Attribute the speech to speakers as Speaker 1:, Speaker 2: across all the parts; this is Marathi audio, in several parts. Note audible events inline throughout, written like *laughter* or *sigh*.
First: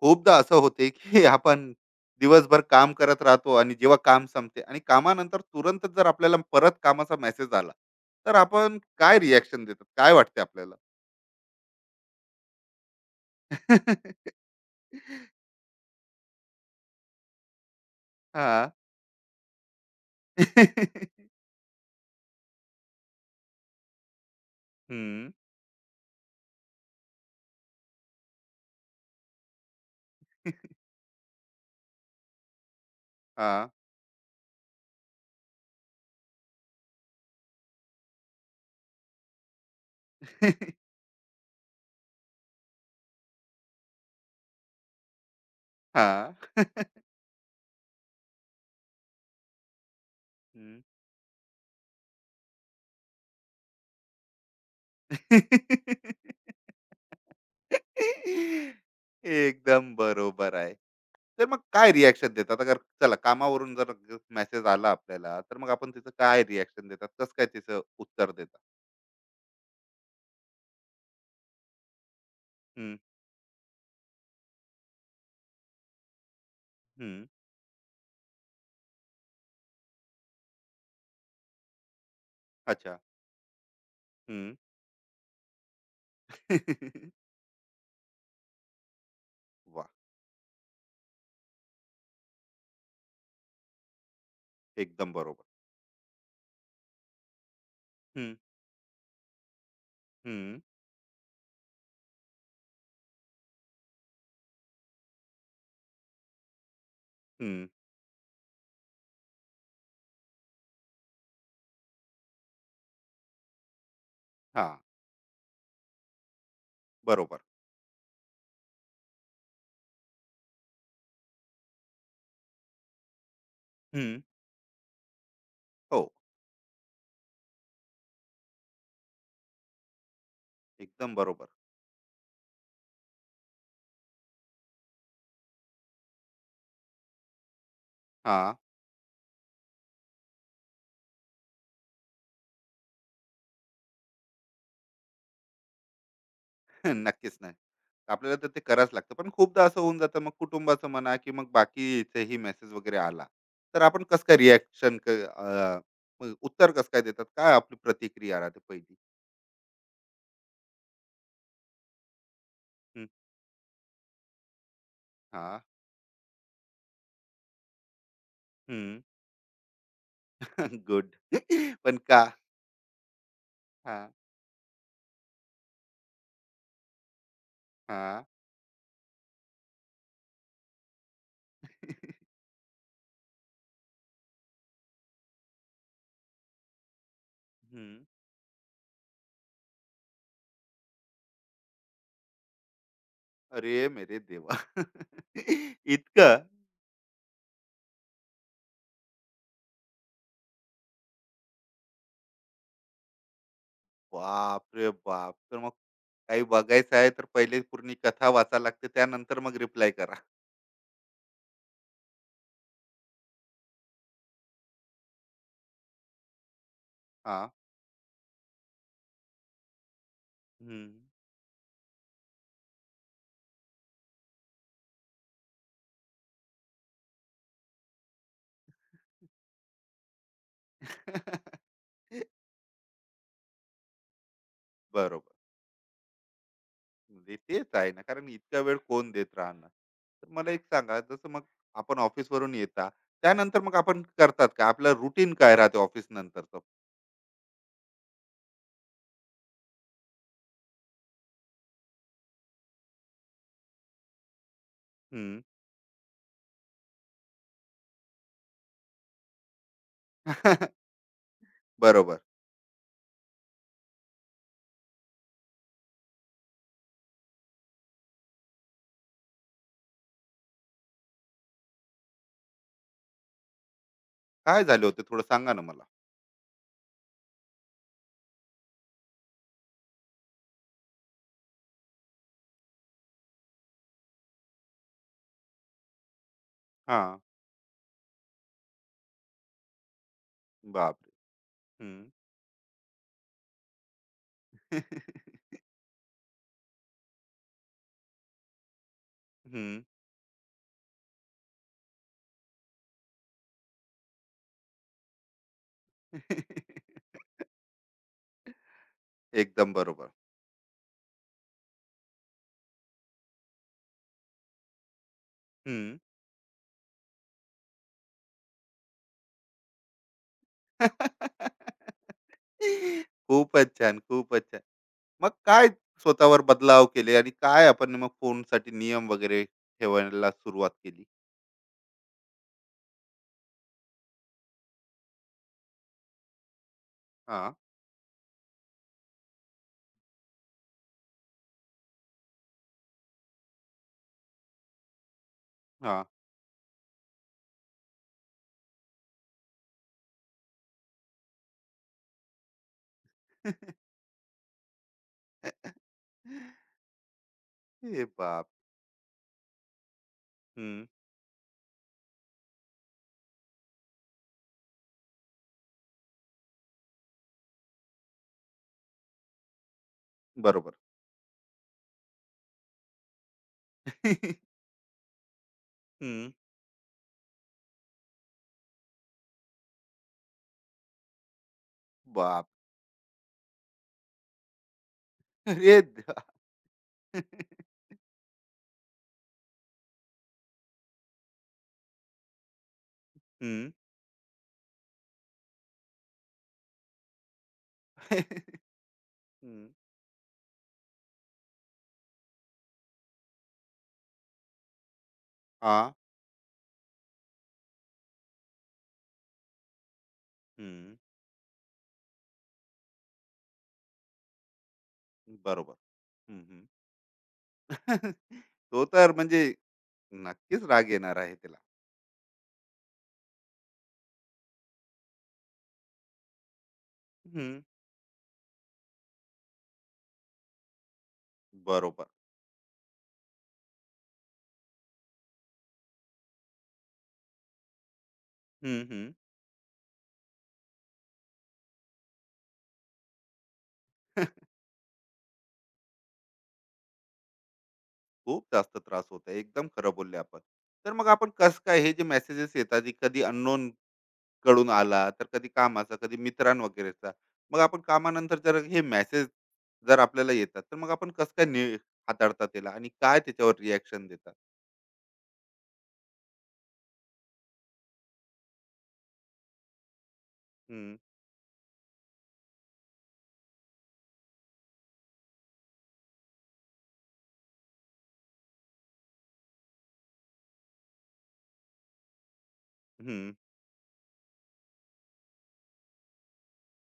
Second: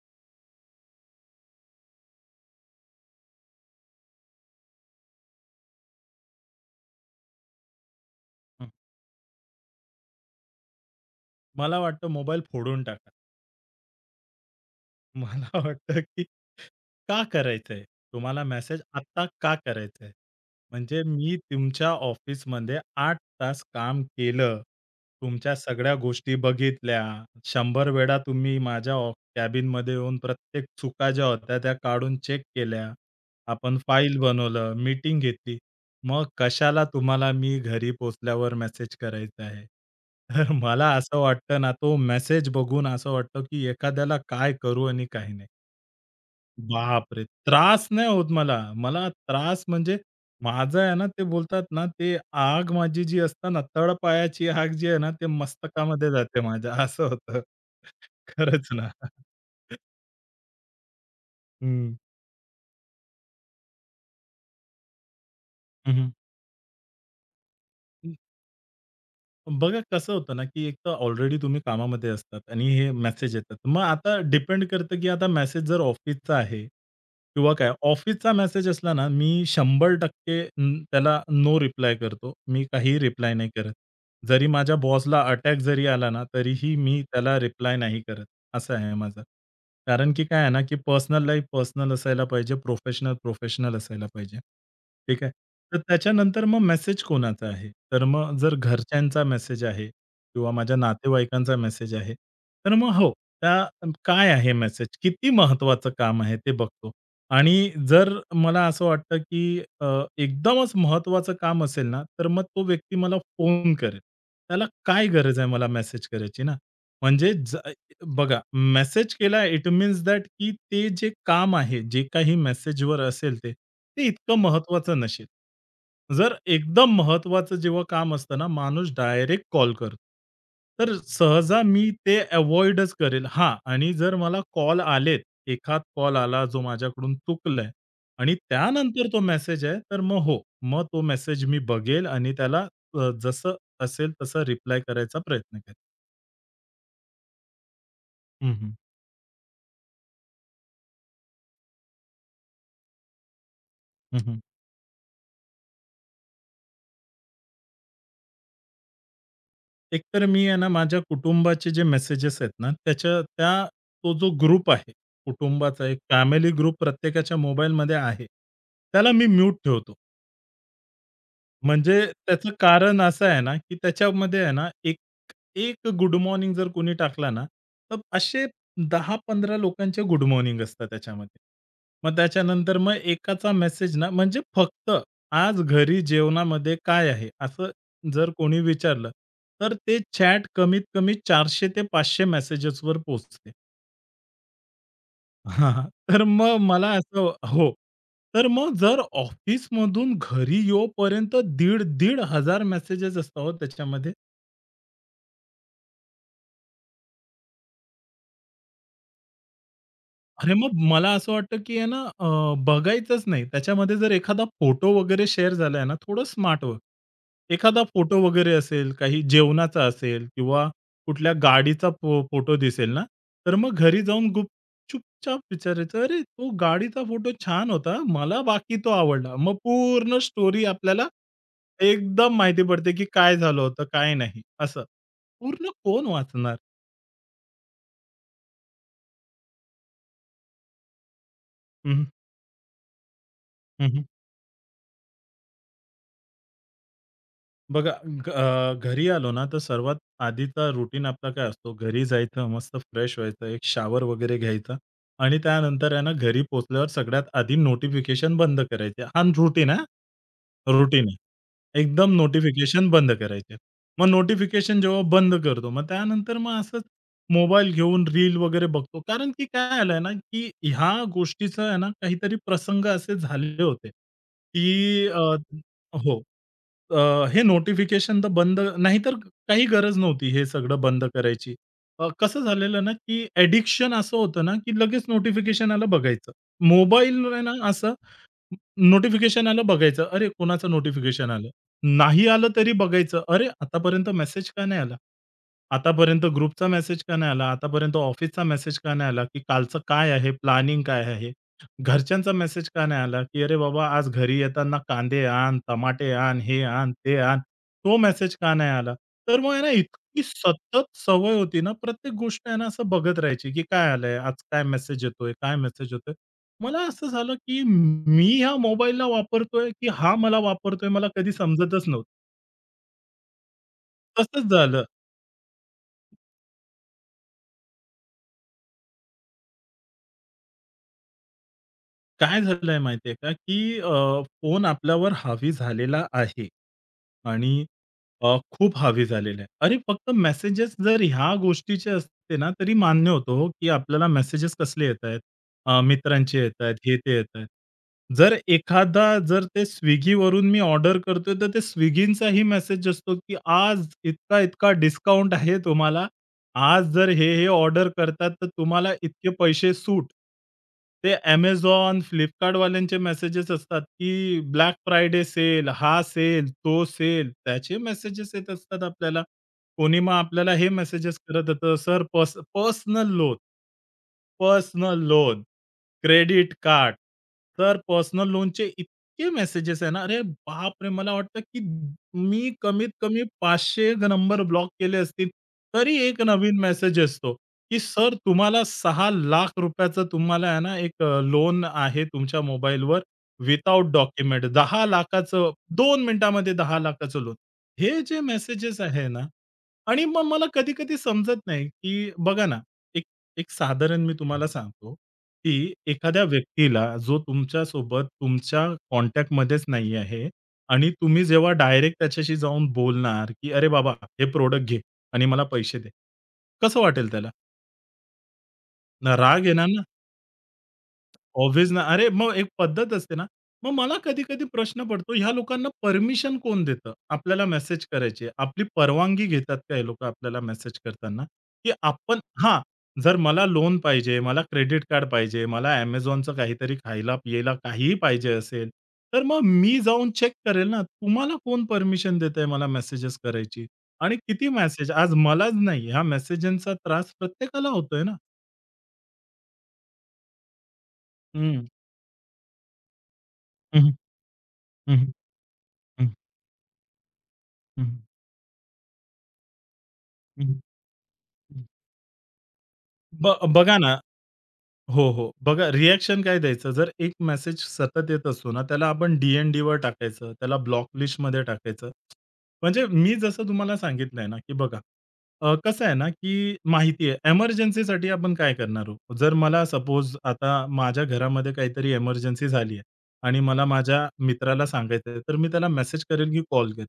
Speaker 1: खूपदा असं होते की *laughs* आपण दिवसभर काम करत राहतो आणि जेव्हा काम संपते आणि कामानंतर तुरंत जर आपल्याला परत कामाचा मेसेज आला तर
Speaker 2: हं.
Speaker 1: आपण काय रिॲक्शन देतात काय वाटते आपल्याला?
Speaker 2: मला वाटतं मोबाईल फोडून टाका.
Speaker 1: *laughs*
Speaker 2: *laughs* मला वाटतं की का करायचंय? तुम्हाला
Speaker 1: हा.
Speaker 2: मेसेज आत्ता का करायचंय? म्हणजे मी
Speaker 1: *laughs*
Speaker 2: तुमच्या ऑफिसमध्ये 8 तास काम केलं.
Speaker 1: हम्म,
Speaker 2: तुमच्या सगळ्या गोष्टी बघितल्या. 100 वेळा तुम्ही माझ्या कॅबिनमध्ये येऊन प्रत्येक चुका ज्या होत्या त्या काढून चेक केल्या.
Speaker 1: हा.
Speaker 2: आपण फाइल बनवलं, मीटिंग घेतली. मग कशाला तुम्हाला मी घरी पोहोचल्यावर मेसेज करायचा आहे? तर मला
Speaker 1: *laughs*
Speaker 2: असं वाटतं ना, तो मेसेज बघून असं वाटतं, की एखाद्याला काय करू आणि काही नाही.
Speaker 1: हा.
Speaker 2: बापरे! त्रास नाही होत मला. मला त्रास म्हणजे माझं
Speaker 1: हम्म.
Speaker 2: आहे ना, ते बोलतात ना, ते आग माझी जी असते ना, तळपायाची आग जी आहे ना, ते मस्तकामध्ये जाते माझ्या
Speaker 1: *laughs*
Speaker 2: असं होतं. *laughs* खरंच ना.
Speaker 1: एकदम बरोबर आहे. तर मग काय
Speaker 2: हं.
Speaker 1: रिॲक्शन देतात, अगर चला कामावरून जर मेसेज आला आपल्याला, तर मग आपण त्याचं
Speaker 2: हं,
Speaker 1: काय रिॲक्शन देतात, कसं काय त्याचं उत्तर देतात?
Speaker 2: बघा कसं होतं ना, की एक तर ऑलरेडी तुम्ही कामामध्ये असतात आणि हे
Speaker 1: हम्म,
Speaker 2: मेसेज येतात. मग आता डिपेंड करतं, की आता मेसेज जर ऑफिसचा आहे
Speaker 1: हम्म,
Speaker 2: किंवा काय. ऑफिसचा मेसेज असला ना, मी 100% त्याला नो रिप्लाय करतो. मी
Speaker 1: अच्छा.
Speaker 2: काहीही रिप्लाय नाही करत. जरी
Speaker 1: हम्म.
Speaker 2: माझ्या बॉसला अटॅक जरी आला ना, तरीही मी
Speaker 1: *laughs*
Speaker 2: त्याला रिप्लाय नाही करत. असं आहे माझं.
Speaker 1: वा.
Speaker 2: कारण की काय आहे ना, की पर्सनल लाईफ पर्सनल असायला पाहिजे, प्रोफेशनल प्रोफेशनल असायला पाहिजे.
Speaker 1: एकदम
Speaker 2: ठीक आहे.
Speaker 1: बरोबर.
Speaker 2: तर त्याच्यानंतर मग मेसेज कोणाचा आहे? तर
Speaker 1: हम्म,
Speaker 2: मग जर घरच्यांचा मेसेज आहे किंवा
Speaker 1: हम्म,
Speaker 2: माझ्या नातेवाईकांचा मेसेज आहे, तर मग हो, त्या काय आहे मेसेज? किती महत्त्वाचं काम आहे ते बघतो.
Speaker 1: हम्म,
Speaker 2: आणि जर मला असं वाटतं, की एकदमच महत्त्वाचं काम असेल ना, तर मग तो व्यक्ती मला फोन करेल. त्याला
Speaker 1: हा.
Speaker 2: काय गरज आहे मला मेसेज करायची ना? म्हणजे
Speaker 1: बरोबर.
Speaker 2: ज बघा, मेसेज केला इट मीन्स दॅट की ते जे काम आहे, जे काही मेसेजवर असेल ते, ते
Speaker 1: हम्म,
Speaker 2: इतकं महत्त्वाचं नसेल.
Speaker 1: हो.
Speaker 2: जर एकदम महत्त्वाचं जेव्हा काम असतं ना, माणूस डायरेक्ट कॉल करतो. तर
Speaker 1: एकदम बरोबर.
Speaker 2: सहजा मी ते अव्हॉइडच करेल. हां, आणि जर मला कॉल आलेत, एखाद कॉल आला जो माझ्याकडून चुकलाय आणि
Speaker 1: हा.
Speaker 2: त्यानंतर तो मेसेज आहे, तर मग हो, मग तो मेसेज मी बघेल आणि त्याला जसं असेल तसं रिप्लाय करायचा प्रयत्न करेल.
Speaker 1: *laughs* नक्कीच नाही. आपल्याला तर
Speaker 2: हं,
Speaker 1: ते
Speaker 2: हं.
Speaker 1: करावंच लागतं, पण खूपदा असं होऊन जातं मग कुटुंबाचं म्हणा की मग बाकीचेही मेसेज वगैरे आला, तर आपण कसं काय
Speaker 2: हं,
Speaker 1: रिॲक्शन, उत्तर कसं काय देतात, काय आपली प्रतिक्रिया राहते पहिली?
Speaker 2: एकतर मी आहे ना, माझ्या कुटुंबाचे जे मेसेजेस आहेत ना, त्याच्या त्या तो जो ग्रुप आहे,
Speaker 1: हां,
Speaker 2: कुटुंबाचा एक फॅमिली ग्रुप प्रत्येकाच्या मोबाईलमध्ये आहे.
Speaker 1: हं.
Speaker 2: त्याला मी म्यूट ठेवतो.
Speaker 1: *laughs* गुड. *laughs* पण
Speaker 2: म्हणजे
Speaker 1: का?
Speaker 2: त्याचं कारण असं आहे ना, की
Speaker 1: हां,
Speaker 2: त्याच्यामध्ये आहे ना, एक एक गुड मॉर्निंग जर कोणी टाकला ना, तर
Speaker 1: हां,
Speaker 2: असे 10-15 लोकांचे गुड मॉर्निंग असतात त्याच्यामध्ये. मग त्याच्यानंतर मग एकाचा मेसेज ना, म्हणजे फक्त आज घरी जेवणामध्ये काय आहे? असं
Speaker 1: हं.
Speaker 2: जर कोणी विचारलं, तर ते चॅट कमीत कमी 400 ते 500 मेसेजेसवर पोहोचते.
Speaker 1: अरे मेरे देवा!
Speaker 2: *laughs* हां,
Speaker 1: *laughs*
Speaker 2: हां. तर
Speaker 1: इतकं?
Speaker 2: मग मला असं हो. तर मग जर ऑफिसमधून घरी येऊपर्यंत 1,500 मेसेजेस असतात हो त्याच्यामध्ये.
Speaker 1: बाप रे बाप! तर मग काही बघायचं आहे तर पहिले पूर्ण कथा वाचायला लागते. त्यानंतर मग रिप्लाय करा.
Speaker 2: अरे, मग मला असं वाटतं, की आहे ना बघायचंच नाही. त्याच्यामध्ये जर एखादा फोटो वगैरे शेअर झालाय ना, थोडं स्मार्ट वर्क.
Speaker 1: हां.
Speaker 2: एखादा फोटो वगैरे असेल, काही जेवणाचा असेल किंवा
Speaker 1: हं.
Speaker 2: कुठल्या गाडीचा फोटो दिसेल ना, तर मग घरी जाऊन चुपचाप विचारायचं, "अरे, तो गाडीचा फोटो छान होता. मला बाकी तो आवडला." मग पूर्ण स्टोरी आपल्याला
Speaker 1: *laughs*
Speaker 2: एकदम माहिती पडते, की काय झालं होतं, काय नाही असं.
Speaker 1: बरोबर.
Speaker 2: पूर्ण कोण वाचणार?
Speaker 1: म्हणजे तेच आहे ना, कारण इतका वेळ कोण देत राहणार? तर मला एक सांगा, जसं मग
Speaker 2: हं,
Speaker 1: आपण
Speaker 2: हं.
Speaker 1: ऑफिसवरून येता, त्यानंतर मग आपण करतात काय? आपलं रुटीन काय राहते ऑफिस नंतरचं?
Speaker 2: बघा घरी आलो ना तर सर्वात आधीचा रुटीन आपला काय असतो घरी जायचं मस्त फ्रेश व्हायचं एक शावर वगैरे घ्यायचा आणि
Speaker 1: हं.
Speaker 2: त्यानंतर आहे ना घरी पोचल्यावर सगळ्यात आधी नोटिफिकेशन बंद करायचे हा रुटीन आहे
Speaker 1: *laughs*
Speaker 2: रुटीन आहे एकदम
Speaker 1: बरोबर.
Speaker 2: नोटिफिकेशन बंद करायचे मग नोटिफिकेशन जेव्हा बंद करतो मग त्यानंतर मग असंच मोबाईल घेऊन रील वगैरे बघतो कारण की काय आलंय ना की ह्या गोष्टीचं आहे ना काहीतरी प्रसंग असे झाले होते
Speaker 1: काय झाले होते
Speaker 2: की
Speaker 1: थोडं सांगा ना मला.
Speaker 2: हो. हे नोटिफिकेशन तर बंद नाहीतर काही गरज नव्हती हे सगळं बंद करायची. कसं झालेलं ना, की ॲडिक्शन असं होतं ना, की लगेच नोटिफिकेशन आलं बघायचं. मोबाईल
Speaker 1: हां.
Speaker 2: ना असं नोटिफिकेशन आलं बघायचं. अरे, कोणाचं
Speaker 1: बापरे!
Speaker 2: नोटिफिकेशन आलं?
Speaker 1: हं,
Speaker 2: नाही आलं तरी बघायचं. अरे, आतापर्यंत मेसेज का नाही आला? आतापर्यंत ग्रुपचा मेसेज का नाही आला? आतापर्यंत ऑफिसचा मेसेज का नाही आला? की कालचं
Speaker 1: हं.
Speaker 2: काय आहे? प्लॅनिंग काय आहे? घरच्यांचा मेसेज का नाही आला? की "अरे बाबा, आज घरी येताना कांदे आण, टमाटे आण, हे
Speaker 1: *laughs*
Speaker 2: आण, ते आण." तो मेसेज का नाही आला? तर मग आहे ना,
Speaker 1: एकदम बरोबर.
Speaker 2: इतकी सतत सवय होती ना, प्रत्येक गोष्ट आहे ना, असं बघत राहायची, की काय आलंय? आज काय मेसेज येतोय? काय मेसेज
Speaker 1: हं.
Speaker 2: येतोय? मला असं झालं, की मी ह्या मोबाईलला वापरतोय, की हा मला वापरतोय मला कधी समजतच नव्हतं.
Speaker 1: *laughs* खूपच छान, खूपच
Speaker 2: तसंच
Speaker 1: छान.
Speaker 2: झालं.
Speaker 1: मग काय स्वतःवर बदलाव केले आणि काय आपण मग फोनसाठी नियम वगैरे ठेवायला सुरुवात केली?
Speaker 2: काय झालंय माहितीये का, की फोन आपल्यावर हावी झालेला आहे
Speaker 1: हां,
Speaker 2: आणि खूप हावी झालेला आहे. अरे, फक्त मेसेजेस जर ह्या गोष्टीचे असते ना, तरी मान्य होतं हो, की आपल्याला मेसेजेस कसले येतायत,
Speaker 1: हां.
Speaker 2: मित्रांचे येतायत, हे ते येतायत. जर एखादा जर ते Swiggyवरून मी ऑर्डर करतोय, तर ते Swiggyचाही मेसेज असतो, की आज इतका-इतका डिस्काउंट आहे तुम्हाला आज जर हे-हे ऑर्डर
Speaker 1: ए
Speaker 2: करतात, तर
Speaker 1: बाप!
Speaker 2: तुम्हाला इतके पैसे सूट.
Speaker 1: हं.
Speaker 2: ते Amazon, Flipkartवाल्यांचे मेसेजेस असतात, की ब्लॅक फ्रायडे सेल, हा सेल, तो सेल, त्याचे मेसेजेस येत असतात आपल्याला. कोणी मग आपल्याला हे
Speaker 1: बरोबर.
Speaker 2: मेसेजेस करत होतं, "sir personal loan,
Speaker 1: *laughs*
Speaker 2: personal loan,
Speaker 1: हं.
Speaker 2: Credit card." तर पर्सनल लोनचे इतके मेसेजेस आहे ना, अरे बापरे! मला वाटतं की
Speaker 1: बाप
Speaker 2: मी कमीत कमी 500 नंबर ब्लॉक केले असतील,
Speaker 1: रे!
Speaker 2: तरी एक
Speaker 1: देवा!
Speaker 2: नवीन मेसेज असतो, की सर तुम्हाला ₹6,00,000 तुम्हाला आहे ना, एक लोन आहे तुमच्या मोबाईलवर
Speaker 1: हं.
Speaker 2: विथआऊट डॉक्युमेंट 10,00,000चं 2 मिनिटामध्ये 10,00,000चं लोन. हे जे
Speaker 1: *laughs*
Speaker 2: मेसेजेस आहे ना
Speaker 1: हं.
Speaker 2: आणि मग मला कधी-कधी समजत नाही, की बघा ना, एक एक साधारण मी तुम्हाला सांगतो. ती
Speaker 1: हां.
Speaker 2: एखाद्या व्यक्तीला जो तुमच्यासोबत तुमच्या कॉन्टॅक्टमध्येच नाही आहे आणि
Speaker 1: हं.
Speaker 2: तुम्ही जेव्हा डायरेक्ट त्याच्याशी जाऊन बोलणार, की "अरे बाबा, हे प्रॉडक्ट घे आणि
Speaker 1: *laughs*
Speaker 2: मला
Speaker 1: बरोबर.
Speaker 2: पैसे दे."
Speaker 1: हं, हं.
Speaker 2: कसं वाटेल त्याला?
Speaker 1: *laughs* तो तर
Speaker 2: ना
Speaker 1: म्हणजे
Speaker 2: राग येणार ना?
Speaker 1: नक्कीच राग येणार आहे त्याला.
Speaker 2: ऑब्व्हियस ना. अरे, मग एक पद्धत असते ना. मग मला कधी-कधी प्रश्न पडतो, ह्या लोकांना परमिशन कोण देतं आपल्याला
Speaker 1: हं,
Speaker 2: मेसेज करायची? आपली परवानगी घेतात का हे लोकं आपल्याला मेसेज करताना? की
Speaker 1: बरोबर.
Speaker 2: आपण हां, जर मला लोन पाहिजे, मला क्रेडिट कार्ड पाहिजे, मला Amazonचं काहीतरी खायला-प्यायला काहीही पाहिजे असेल,
Speaker 1: हं, हं.
Speaker 2: तर मग मी जाऊन चेक करेल ना, तुम्हाला कोण परमिशन देतंय मला मेसेजेस करायची? आणि किती
Speaker 1: *laughs*
Speaker 2: मेसेज? आज मलाच नाही, ह्या मेसेजांचा त्रास प्रत्येकाला होतोय ना.
Speaker 1: खूप जास्त त्रास होत आहे. एकदम खरं बोलले आपण. तर मग आपण कसं
Speaker 2: हं.
Speaker 1: काय हे जे मेसेजेस येतात, हे कधी अननोन
Speaker 2: हं, हं.
Speaker 1: कडून
Speaker 2: हं,
Speaker 1: आला,
Speaker 2: हं.
Speaker 1: तर कधी कामाचा,
Speaker 2: हं,
Speaker 1: कधी मित्रां वगैरेचा. मग आपण कामानंतर जर हे मेसेज जर आपल्याला येतात, तर मग आपण कसं काय हाताळतात त्याला आणि काय त्याच्यावर
Speaker 2: बघा ना
Speaker 1: रिएक्शन देतात?
Speaker 2: हो, हो. बघा रिएक्शन काय द्यायचं? जर एक मेसेज सतत येत असतो ना, त्याला आपण डी-एन-डीवर टाकायचं, त्याला ब्लॉक
Speaker 1: हं,
Speaker 2: लिस्टमध्ये टाकायचं. म्हणजे मी जसं तुम्हाला सांगितलं आहे ना, की बघा कसं आहे ना, की माहिती आहे एमर्जन्सीसाठी आपण काय करणार आहोत? जर मला सपोज आता माझ्या घरामध्ये काहीतरी एमर्जन्सी झाली आहे
Speaker 1: हं.
Speaker 2: आणि मला माझ्या मित्राला सांगायचं आहे, तर मी त्याला मेसेज करेल की कॉल करेल?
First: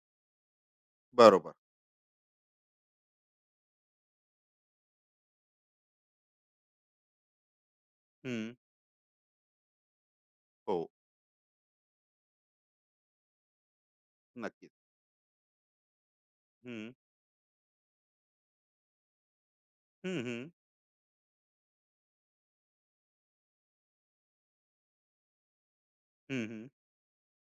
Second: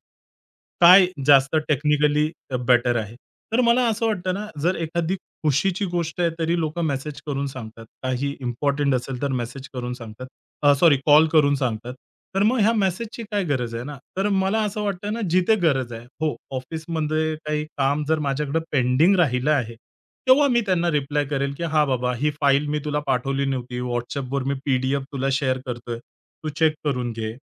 Speaker 2: काय
Speaker 1: बरोबर.
Speaker 2: जास्त टेक्निकली बेटर आहे? तर मला असं वाटतं ना, जर एखादी खुशीची गोष्ट आहे तरी लोकं मेसेज करून सांगतात. काही
Speaker 1: हं.
Speaker 2: इम्पोर्टंट असेल तर मेसेज करून सांगतात.
Speaker 1: हो,
Speaker 2: सॉरी कॉल करून सांगतात. तर मग ह्या मेसेजची काय गरज आहे ना? तर मला
Speaker 1: नक्कीच.
Speaker 2: असं वाटतं ना जिथे गरज आहे. हो,
Speaker 1: हं.
Speaker 2: ऑफिसमध्ये काही काम जर माझ्याकडे पेंडिंग राहिलं आहे,
Speaker 1: हं, हं.
Speaker 2: तेव्हा मी त्यांना रिप्लाय करेल, की "हां बाबा, ही फाईल मी तुला पाठवली नव्हती. WhatsAppवर मी तुला शेअर करतोय.
Speaker 1: हं,
Speaker 2: तू
Speaker 1: हं.
Speaker 2: चेक करून घे."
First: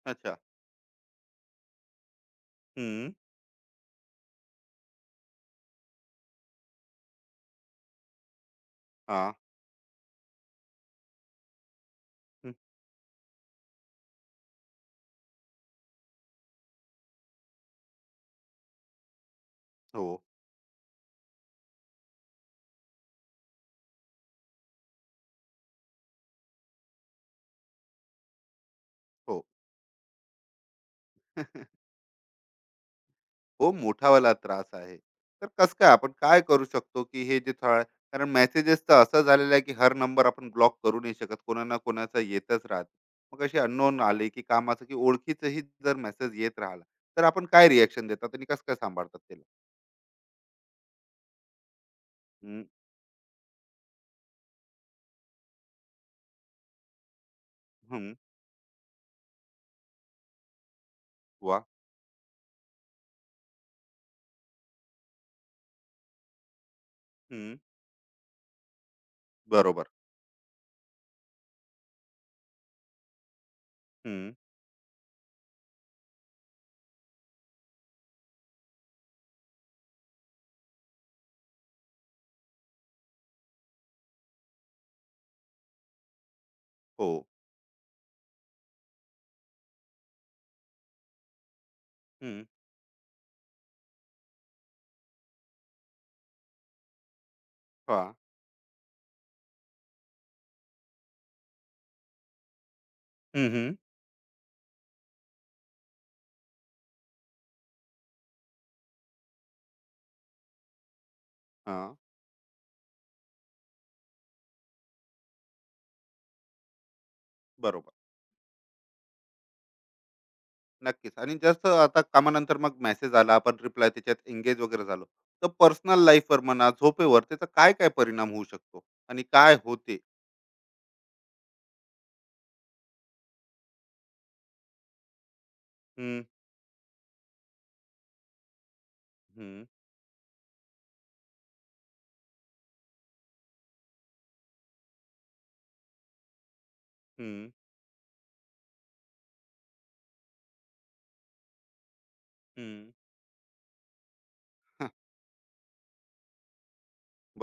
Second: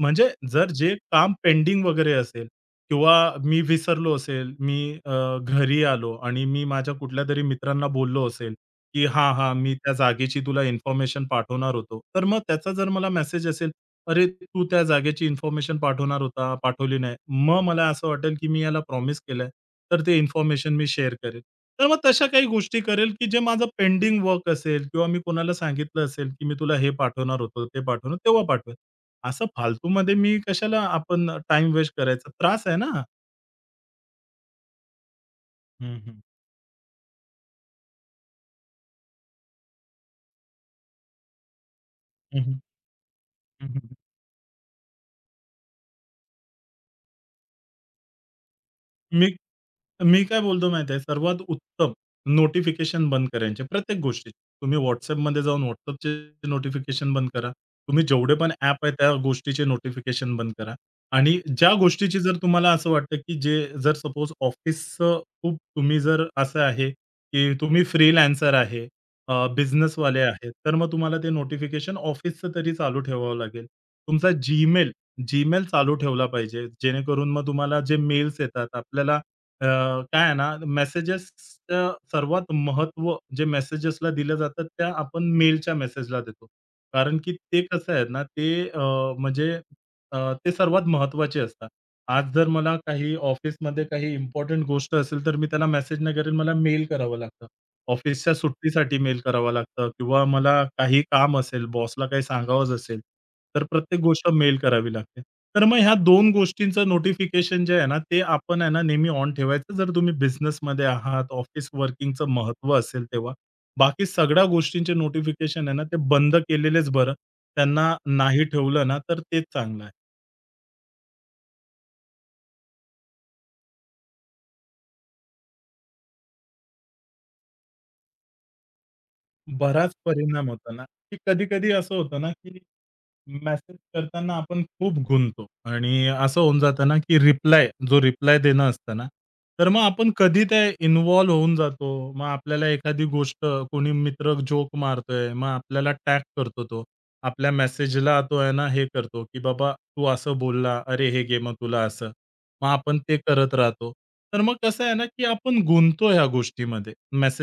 Speaker 2: म्हणजे
Speaker 1: अच्छा.
Speaker 2: जर जे काम पेंडिंग वगैरे असेल
Speaker 1: हं.
Speaker 2: किंवा मी विसरलो असेल, मी घरी आलो आणि मी माझ्या कुठल्यातरी मित्रांना बोललो असेल, की "हां,
Speaker 1: हां.
Speaker 2: हां, मी त्या जागेची तुला इन्फॉर्मेशन पाठवणार होतो." तर मग
Speaker 1: हं.
Speaker 2: त्याचा जर मला मेसेज असेल, "अरे, तू त्या जागेची इन्फॉर्मेशन पाठवणार होता, पाठवली नाही." मग मला असं वाटेल, की मी याला प्रॉमिस केलंय, तर
Speaker 1: हो,
Speaker 2: ते इन्फॉर्मेशन मी शेअर करेल. तर मग तशा काही गोष्टी करेल, की जे माझं पेंडिंग वर्क असेल किंवा मी कोणाला सांगितलं असेल, की मी तुला हे पाठवणार होतो, ते पाठवणार तेव्हा पाठवेल. असं
Speaker 1: हो.
Speaker 2: फालतूमध्ये मी कशाला आपण
Speaker 1: *laughs*
Speaker 2: टाइम वेस्ट करायचा? त्रास आहे ना.
Speaker 1: हो मोठावाला त्रास आहे. तर कसं काय
Speaker 2: हं,
Speaker 1: आपण
Speaker 2: हं.
Speaker 1: काय करू शकतो, की हे जे थोडा कारण मेसेजेस तर असं झालेलं आहे, की हर नंबर आपण ब्लॉक करू नाही शकत. कोणा ना कोणाचा
Speaker 2: हं, हं.
Speaker 1: येतच राहते. मग असे अननोन आले, की कामाचं की ओळखीचंही जर मेसेज येत राहिला, तर आपण काय रिएक्शन देतात आणि कसं काय सांभाळतात
Speaker 2: मी
Speaker 1: त्याला?
Speaker 2: मी काय बोलतो माहिती आहे, सर्वात उत्तम
Speaker 1: हं,
Speaker 2: नोटिफिकेशन बंद करायचे प्रत्येक गोष्टीचे. तुम्ही WhatsAppमध्ये जाऊन WhatsAppचे नोटिफिकेशन बंद करा. तुम्ही
Speaker 1: हं,
Speaker 2: जेवढे पण ॲप आहे त्या गोष्टीचे नोटिफिकेशन बंद करा आणि
Speaker 1: वाह!
Speaker 2: ज्या गोष्टीची जर तुम्हाला असं वाटतं, की जे जर सपोज ऑफिसचं खूप तुम्ही जर असं आहे, की
Speaker 1: हं,
Speaker 2: तुम्ही फ्रीलान्सर आहे,
Speaker 1: बरोबर.
Speaker 2: बिझनेसवाले आहेत, तर मग तुम्हाला ते नोटिफिकेशन ऑफिसचं तरी चालू ठेवावं लागेल. तुमचा
Speaker 1: हं,
Speaker 2: Gmail जीमेल चालू ठेवला पाहिजे. जेणेकरून मग तुम्हाला जे मेल्स येतात आपल्याला अ, काय आहे ना मेसेजेसचं सर्वात महत्त्व जे मेसेजेसला दिलं जातं त्या आपण मेलच्या मेसेजला देतो.
Speaker 1: हो.
Speaker 2: कारण की ते कसं आहे ना ते म्हणजे अ, ते सर्वात महत्त्वाचे असतात. आज
Speaker 1: हं,
Speaker 2: जर मला काही ऑफिसमध्ये काही इम्पोर्टंट गोष्ट असेल तर मी त्याला मेसेज नाही करेल, मला मेल करावं लागतं.
Speaker 1: हां.
Speaker 2: ऑफिसच्या सुट्टीसाठी मेल करावा लागतं किंवा मला काही काम असेल, बॉसला काही सांगावंच असेल,
Speaker 1: हं,
Speaker 2: तर
Speaker 1: हं.
Speaker 2: प्रत्येक गोष्ट मेल करावी लागते. तर मग ह्या 2 गोष्टींचं नोटिफिकेशन जे आहे ना, ते आपण आहे ना नेहमी ऑन ठेवायचं जर तुम्ही बिझनेसमध्ये आहात, ऑफिस
Speaker 1: हां,
Speaker 2: वर्किंगचं महत्त्व असेल तेव्हा. बाकी सगळ्या गोष्टींचे नोटिफिकेशन आहे ना, ते बंद केलेलेच बरं.
Speaker 1: बरोबर.
Speaker 2: त्यांना नाही ठेवलं ना, तर तेच चांगलं आहे.
Speaker 1: नक्कीच. आणि जसं आता कामानंतर मग मेसेज आला, आपण रिप्लाय त्याच्यात एंगेज वगैरे झालो. तर पर्सनल लाईफवर म्हणा, झोपेवर त्याचा काय-काय परिणाम होऊ शकतो आणि काय
Speaker 2: बराच
Speaker 1: होते?
Speaker 2: परिणाम होतो ना, की कधी-कधी असं होतं ना, की मेसेज करताना आपण खूप गुंगतो आणि
Speaker 1: हं,
Speaker 2: असं होऊन जातं ना, की रिप्लाय जो रिप्लाय देणं असतं ना,
Speaker 1: हं,
Speaker 2: तर मग आपण कधी ते इन्व्हॉल्व होऊन जातो. मग आपल्याला एखादी गोष्ट कोणी मित्र जोक मारतोय, मग आपल्याला टॅग करतो तो. आपल्या
Speaker 1: हं,
Speaker 2: मेसेजला तो आहे ना, हे करतो, की "बाबा तू असं बोलला. अरे हे घे मग तुला असं." मग
Speaker 1: हं.
Speaker 2: आपण ते करत राहतो. तर मग कसं
Speaker 1: हं,
Speaker 2: आहे ना, की आपण गुंततो ह्या गोष्टीमध्ये,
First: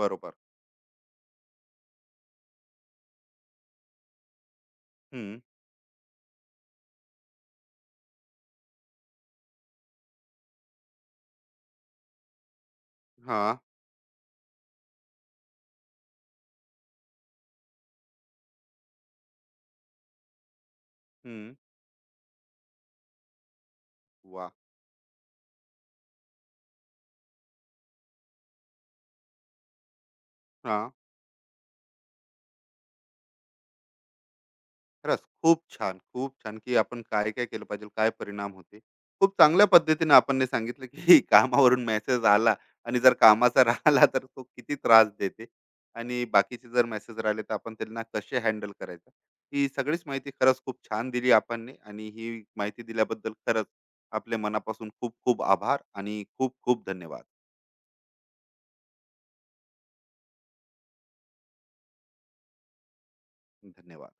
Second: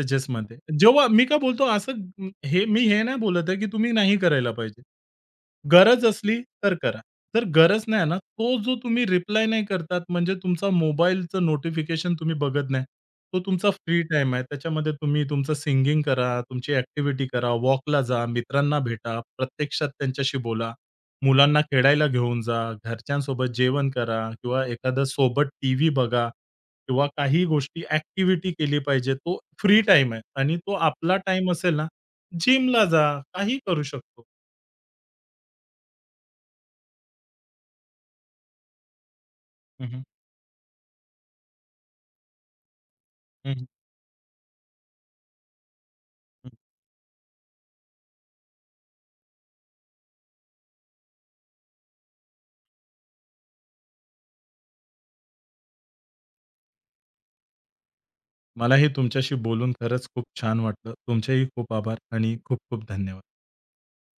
Speaker 1: बरोबर.
Speaker 2: जेव्हा मी का बोलतो हे मी हे नाही बोलत आहे, की तुम्ही नाही करायला पाहिजे.
Speaker 1: हं,
Speaker 2: गरज असली तर करा. जर गरज नाही ना, तो जो तुम्ही रिप्लाय नाही करतात म्हणजे तुमचा मोबाईलचं नोटिफिकेशन तुम्ही बघत नाही. तो
Speaker 1: हां,
Speaker 2: तुमचा फ्री टाईम आहे. त्याच्यामध्ये तुम्ही तुमचं सिंगिंग करा, तुमची ॲक्टिव्हिटी करा, वॉकला जा, मित्रांना भेटा, प्रत्यक्षात त्यांच्याशी बोला.
Speaker 1: हं.
Speaker 2: मुलांना खेळायला घेऊन जा, घरच्यांसोबत जेवण करा
Speaker 1: वाह!
Speaker 2: किंवा एखादा सोबत टीव्ही बघा किंवा काही गोष्टी ॲक्टिव्हिटी केली पाहिजे. तो फ्री टाइम आहे आणि तो
Speaker 1: हां.
Speaker 2: आपला टाइम असेल ना, जिमला जा, काही करू शकतो.
Speaker 1: खरंच खूप छान, खूप छान, की आपण काय काय केलं पाहिजे, काय परिणाम होते. खूप चांगल्या
Speaker 2: हं, हं.
Speaker 1: पद्धतीने आपण हे सांगितलं, की *laughs* कामावरून मेसेज आला आणि जर
Speaker 2: हं,
Speaker 1: कामाचा *laughs*
Speaker 2: हं,
Speaker 1: राहिला तर तो किती त्रास देते आणि
Speaker 2: हं.
Speaker 1: बाकीचे जर मेसेज राहिले तर आपण त्यांना कसे हँडल करायचं. ही सगळीच माहिती खरंच खूप छान दिली आपण आणि ही माहिती दिल्याबद्दल खरंच आपले मनापासून खूप खूप आभार आणि खूप खूप धन्यवाद.
Speaker 2: मला हे तुमच्याशी बोलून खरंच खूप छान वाटलं. तुमचेही खूप आभार आणि खूप खूप धन्यवाद.
Speaker 1: धन्यवाद.